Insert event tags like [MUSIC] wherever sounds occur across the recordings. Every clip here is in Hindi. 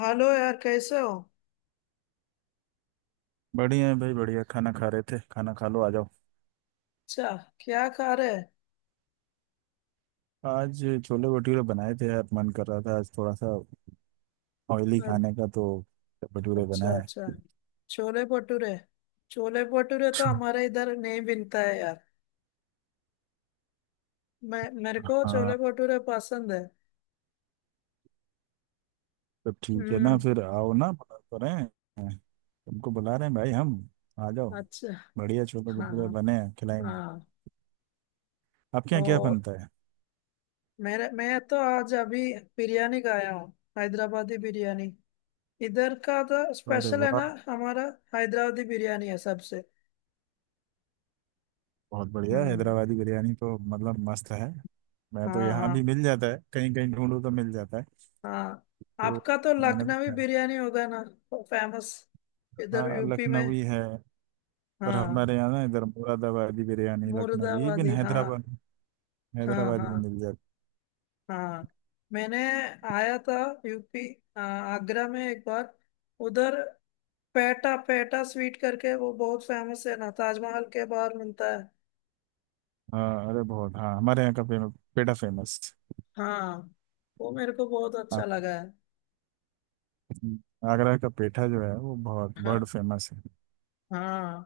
हेलो यार, कैसे हो? बढ़िया है भाई। बढ़िया खाना खा रहे थे। खाना खा लो, आ जाओ। अच्छा। क्या खा रहे हैं? आज छोले भटूरे बनाए थे यार। मन कर रहा था आज थोड़ा सा ऑयली खाने का, तो भटूरे अच्छा, बनाए। अच्छा। छोले भटूरे। छोले भटूरे तो छोले। हमारे इधर नहीं बनता है यार। मैं मेरे को छोले हाँ, भटूरे पसंद है। तो ठीक है ना, हम्म। फिर आओ ना, बुला तो रहे हैं। तुमको बुला रहे हैं भाई हम, आ जाओ। अच्छा। बढ़िया छोले हाँ, भटूरे हाँ, बने हैं, खिलाएंगे। हाँ। आपके तो यहाँ क्या बनता है? मेरे मैं तो आज अभी बिरयानी खाया हूँ। हैदराबादी बिरयानी। इधर का तो अरे स्पेशल है ना। वाह। हमारा हैदराबादी बिरयानी है सबसे। बहुत बढ़िया, हम्म। हैदराबादी बिरयानी तो मतलब मस्त है। मैं तो हाँ, यहाँ भी हाँ, मिल जाता है, कहीं कहीं ढूंढो तो मिल जाता है। हाँ। तो आपका तो मैंने तो लखनवी खाया। बिरयानी होगा ना। फेमस। इधर हाँ, यूपी में। लखनवी है। पर हाँ। हमारे यहाँ ना, इधर मुरादाबादी बिरयानी, लखनवी, इवन मुर्दाबादी हाँ। हैदराबाद, हाँ, हैदराबादी भी हाँ, मिल जाती हाँ। मैंने आया था यूपी। आगरा में एक बार, उधर। पेटा पेटा स्वीट करके वो बहुत फेमस है ना, ताजमहल के बाहर मिलता है। है। हाँ, अरे बहुत। हाँ, हमारे यहाँ का फेमस पेठा, फेमस। हाँ। वो मेरे को बहुत हाँ, अच्छा लगा है। आगरा का पेठा जो है वो बहुत बर्ड हाँ, फेमस है। हाँ।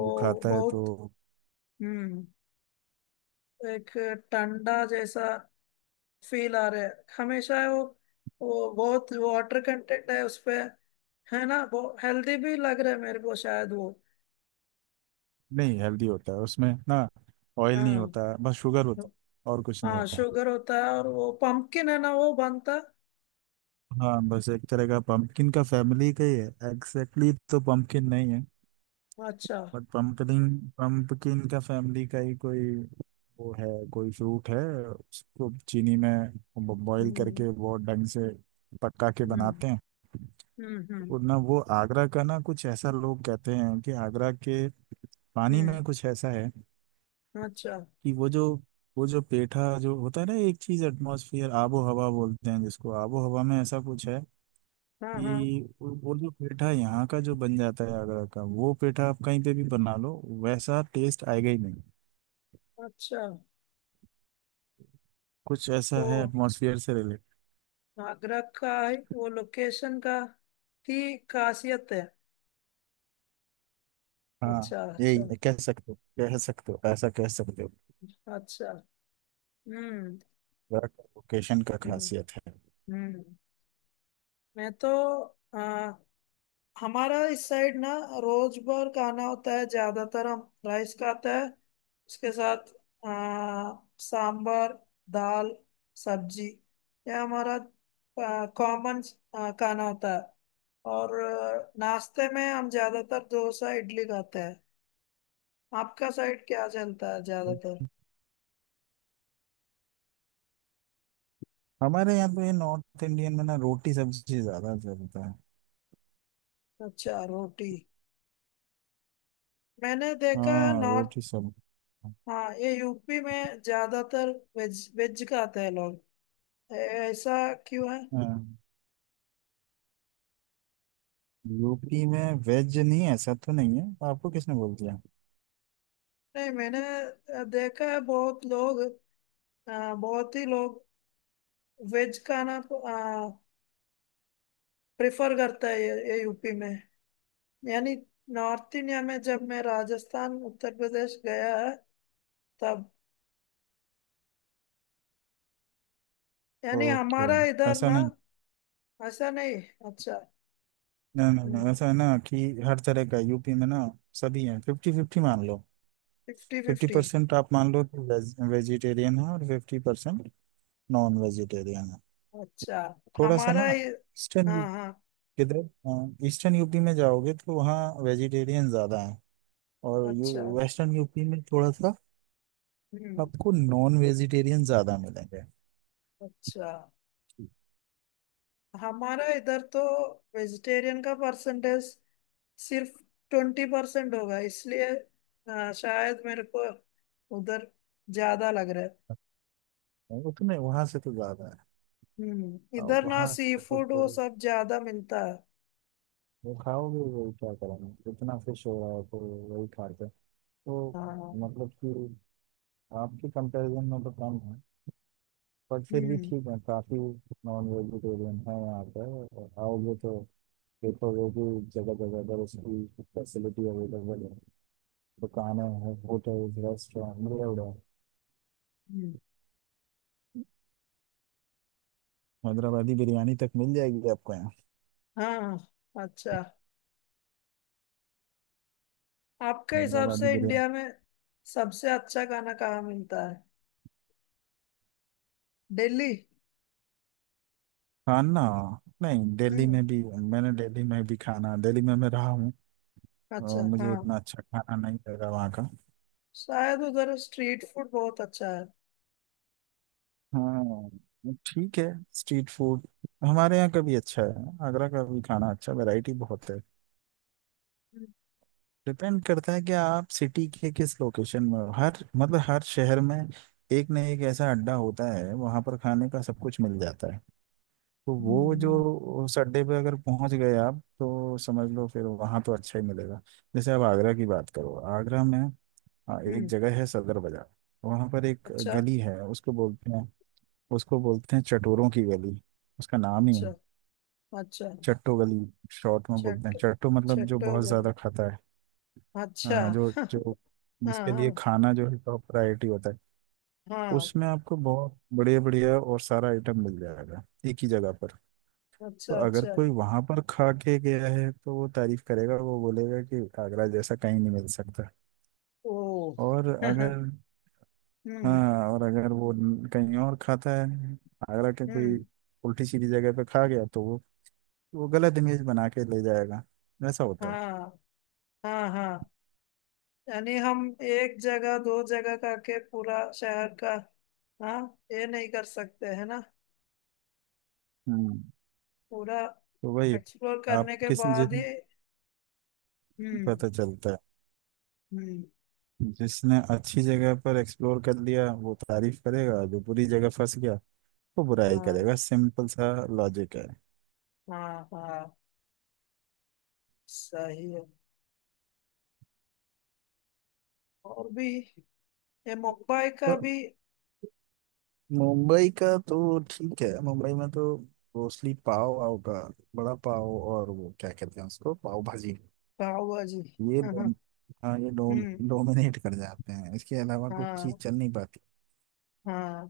वो खाता है तो बहुत। हम्म। एक टंडा जैसा फील आ रहे हैं हमेशा वो। वो बहुत वाटर कंटेंट है उसपे, है ना। वो हेल्दी भी लग रहा है मेरे को, शायद वो। नहीं, हेल्दी होता है उसमें ना। ऑयल नहीं हाँ। होता है, बस शुगर होता है और कुछ नहीं हाँ, होता। शुगर होता है और वो पंपकिन है ना वो बनता है। हाँ, बस एक तरह का पंपकिन का फैमिली का ही है। एग्जैक्टली तो पंपकिन नहीं है अच्छा। बट पंपकिन, पंपकिन का फैमिली का ही कोई वो है, कोई फ्रूट है। उसको चीनी में बॉईल हम्म। करके बहुत ढंग से पका के हम्म। बनाते हैं। हम्म। हम्म। और ना, वो आगरा का ना कुछ ऐसा, लोग कहते हैं कि आगरा के पानी में कुछ ऐसा है अच्छा। कि वो जो पेठा जो होता है ना, एक चीज एटमॉस्फेयर, आबो हवा बोलते हैं जिसको, आबो हवा में ऐसा कुछ है हाँ, हाँ। कि वो जो पेठा यहाँ का जो बन जाता है आगरा का, वो पेठा आप कहीं पे भी बना लो वैसा टेस्ट आएगा ही नहीं। अच्छा, कुछ ऐसा तो है एटमॉस्फेयर से रिलेटेड। आगरा का ही वो लोकेशन का की खासियत है। हाँ, अच्छा, अच्छा। यही कह सकते हो ऐसा कह सकते हो। अच्छा। हम्म। लोकेशन का हम्म। खासियत है। हम्म। मैं तो, हमारा इस साइड ना, रोज भर का खाना होता है ज्यादातर। हम राइस खाते हैं उसके साथ। आ, सांबर, दाल, सब्जी, यह हमारा कॉमन खाना होता है। और नाश्ते में हम ज्यादातर डोसा इडली खाते हैं। आपका साइड क्या चलता है ज्यादातर? हमारे यहाँ पे नॉर्थ इंडियन में ना, रोटी सब्जी ज्यादा चलता है। अच्छा, रोटी। मैंने देखा है हाँ, नॉर्थ। रोटी सब्जी। हाँ, ये यूपी में ज्यादातर वेज वेज खाते हैं लोग। ऐसा क्यों है? हाँ, यूपी में वेज नहीं है ऐसा तो नहीं है। आपको किसने बोल दिया? नहीं, मैंने देखा है बहुत लोग। बहुत ही लोग वेज खाना प्रेफर करता है ये यूपी में। यानी नॉर्थ इंडिया में जब मैं राजस्थान, उत्तर प्रदेश गया है, तब यानी ओके, हमारा इधर ऐसा ना। नहीं। ऐसा नहीं। अच्छा। नहीं नहीं नहीं, ऐसा है ना कि हर तरह का यूपी में ना सभी है। फिफ्टी फिफ्टी मान लो। Fifty fifty fifty. परसेंट आप मान लो कि वेज, वेजिटेरियन है और फिफ्टी परसेंट नॉन वेजिटेरियन। अच्छा। थोड़ा सा ना, हमारा ये। ईस्टर्न हाँ, हाँ। किधर, ईस्टर्न यूपी में जाओगे तो वहाँ वेजिटेरियन ज़्यादा हैं। और ये अच्छा। वेस्टर्न यूपी में थोड़ा सा हम्म। आपको नॉन वेजिटेरियन ज़्यादा मिलेंगे। अच्छा। हमारा इधर तो वेजिटेरियन का परसेंटेज सिर्फ 20% होगा, इसलिए शायद मेरे को उधर ज्यादा लग रहा है। उतने वहाँ से तो ज़्यादा है। और इधर ना वहाँ सी से तो फूड वो वो सब ज्यादा मिलता है। वो खाओगे, वही क्या करेंगे, इतना फिश हो रहा है तो वही खाते हैं। तो हाँ। मतलब कि आपके कंपैरिजन में तो कम है पर फिर भी हम्म। ठीक है, काफ़ी नॉन वेजिटेरियन है यहाँ पे। आओगे तो देखोगे कि जगह जगह पर उसकी फैसिलिटी अवेलेबल है, दुकानें हैं, होटल्स रेस्टोरेंट मिले हुए हैं। हम्म, हैदराबादी बिरयानी तक मिल जाएगी आपको यहाँ। हाँ। अच्छा, आपके हिसाब हैदराबादी से बिरयानी इंडिया में सबसे अच्छा खाना कहाँ मिलता है? दिल्ली। खाना? नहीं, दिल्ली हम्म। में भी मैंने दिल्ली में भी खाना, दिल्ली में मैं रहा हूँ और अच्छा। मुझे हाँ। इतना अच्छा खाना नहीं लगा वहाँ का। शायद उधर स्ट्रीट फूड बहुत अच्छा है। हाँ, ठीक है। स्ट्रीट फूड हमारे यहाँ का भी अच्छा है, आगरा का भी खाना अच्छा, वैरायटी बहुत है। हम्म। डिपेंड करता है कि आप सिटी के किस लोकेशन में हो। हर मतलब हर शहर में एक न एक ऐसा अड्डा होता है, वहां पर खाने का सब कुछ मिल जाता है। तो वो जो हम्म। उस अड्डे पे अगर पहुंच गए आप तो समझ लो फिर, वहां तो अच्छा ही मिलेगा। जैसे आप आगरा की बात करो, आगरा में हाँ, हम्म, एक हम्म, जगह है सदर बाजार। वहां पर एक अच्छा, गली है, उसको बोलते हैं चटोरों की गली। उसका नाम ही है अच्छा। अच्छा। चट्टो गली, शॉर्ट में बोलते हैं चट चट्टो, मतलब जो बहुत चट्टोगल। ज्यादा खाता है। अच्छा। हाँ, जो [LAUGHS] हाँ, जो इसके लिए हाँ, खाना जो है टॉप प्रायोरिटी होता है, हाँ। उसमें आपको बहुत बढ़िया बढ़िया और सारा आइटम मिल जाएगा एक ही जगह पर। तो अच्छा, अगर अच्छा। कोई वहां पर खा के गया है तो वो तारीफ करेगा, वो बोलेगा कि आगरा जैसा कहीं नहीं मिल सकता। ओ। और [LAUGHS] हम्म। अगर हाँ, और अगर वो कहीं और खाता है, आगरा के कोई हम्म। उल्टी सीधी जगह पे खा गया तो वो गलत इमेज बना के ले जाएगा। ऐसा होता है। हाँ, हाँ, हाँ। यानी हम एक जगह दो जगह करके पूरा शहर का। हाँ। ये नहीं कर सकते है ना? हम्म पूरा तो वही, एक्सप्लोर आप करने के किस जिस बाद ही। हम्म। पता चलता है। हम्म। जिसने अच्छी जगह पर एक्सप्लोर कर लिया वो तारीफ करेगा, जो बुरी जगह फंस गया वो बुराई हाँ, करेगा, सिंपल सा लॉजिक है। हाँ, हाँ। सही है। और भी। ये मुंबई तो का भी। मुंबई का तो ठीक है, मुंबई में तो मोस्टली पाव होगा, बड़ा पाव और वो क्या कहते हैं उसको, पाव भाजी। भाव है जी। ये [LAUGHS] हाँ, दोनों हाँ, ये हम्म। डोमिनेट कर जाते हैं, इसके अलावा कुछ चीज हाँ, चल नहीं पाती। हाँ।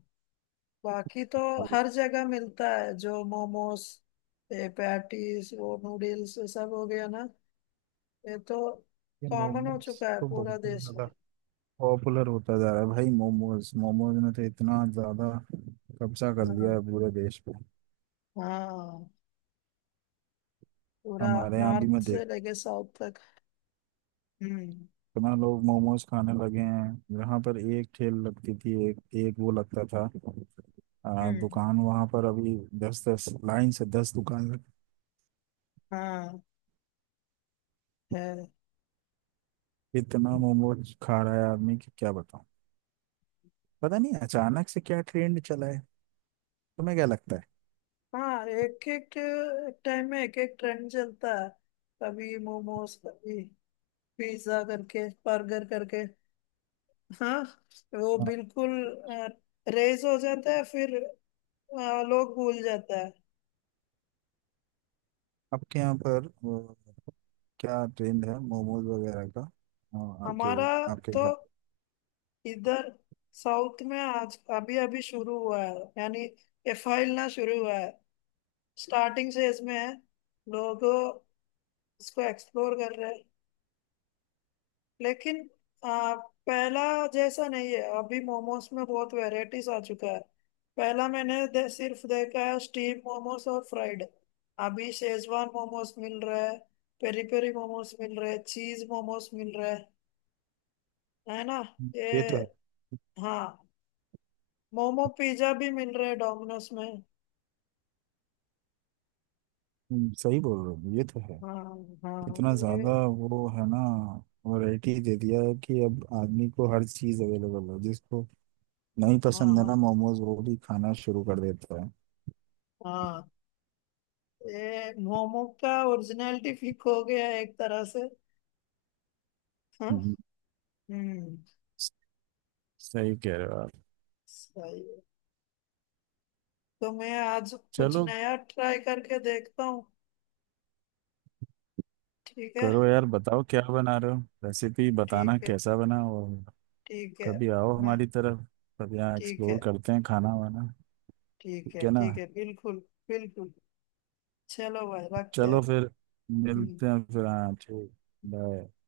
बाकी तो हर जगह मिलता है जो मोमोस, ये पैटीज, वो नूडल्स, ये सब हो गया ना। ये तो ये कॉमन हो मोमोज चुका है तो बहुत पूरा ही देश ज्यादा में। पॉपुलर होता जा रहा है भाई। मोमोज मोमोज ने तो इतना ज्यादा कब्जा कर लिया हाँ, है पूरे देश। हाँ, पूरा हमारे यहाँ भी नॉर्थ मैं से देख लेके साउथ तक। हम्म। इतना लोग मोमोज खाने लगे हैं। यहाँ पर एक ठेल लगती थी, एक एक वो लगता था, हम्म। दुकान वहां पर अभी दस दस लाइन से दस दुकान लग-। हाँ, है। इतना मोमोज खा रहा है आदमी कि क्या बताऊं। पता नहीं अचानक से क्या ट्रेंड चला है। तुम्हें क्या लगता है? हाँ, एक एक टाइम में एक एक ट्रेंड चलता है। कभी मोमोज, कभी पिज्जा करके, बर्गर करके। हाँ। वो हाँ, बिल्कुल रेज हो जाता है फिर। हाँ, लोग भूल जाता है। आपके यहाँ पर वो, क्या ट्रेंड है मोमोज वगैरह का? हाँ, आपके हमारा आपके तो घर पे। इधर साउथ में आज अभी अभी शुरू हुआ है, यानी एफआई ना शुरू हुआ है। स्टार्टिंग फेज में है। लोग इसको एक्सप्लोर कर रहे हैं। लेकिन आ, पहला जैसा नहीं है, अभी मोमोज में बहुत वैरायटीज आ चुका है। पहला मैंने सिर्फ देखा है स्टीम मोमोज और फ्राइड। अभी शेजवान मोमोज मिल रहा है। पेरी पेरी मोमोज मिल रहे हैं, चीज मोमोज मिल रहे हैं, है ना। ये। ये तो है। हाँ। मोमो पिज्जा भी मिल रहे हैं डोमिनोज में। सही बोल रहे हो, ये तो है। हाँ, हाँ। इतना ये। ज्यादा वो है ना, वैरायटी दे दिया है कि अब आदमी को हर चीज अवेलेबल है, जिसको नहीं हाँ, पसंद है ना हाँ, मोमोज वो भी खाना शुरू कर देता है। हाँ। ये मोमो का ओरिजिनलिटी फीक हो गया है एक तरह से। हाँ। हम्म, हम्म। सही कह रहे हो आप। सही है। तो मैं आज कुछ चलो, नया ट्राई करके देखता हूँ। ठीक है। करो यार, बताओ क्या बना रहे हो, रेसिपी बताना ठीक है। कैसा बना। और ठीक है। कभी आओ मैं। हमारी तरफ, तब यहाँ ठीक एक्सप्लोर है। करते हैं खाना वाना। ठीक ठीक है। है ना? ठीक है, बिल्कुल। बिल्कुल। चलो भाई, रखते चलो हैं। फिर, हम्म। मिलते हैं फिर, हाँ ठीक। बाय।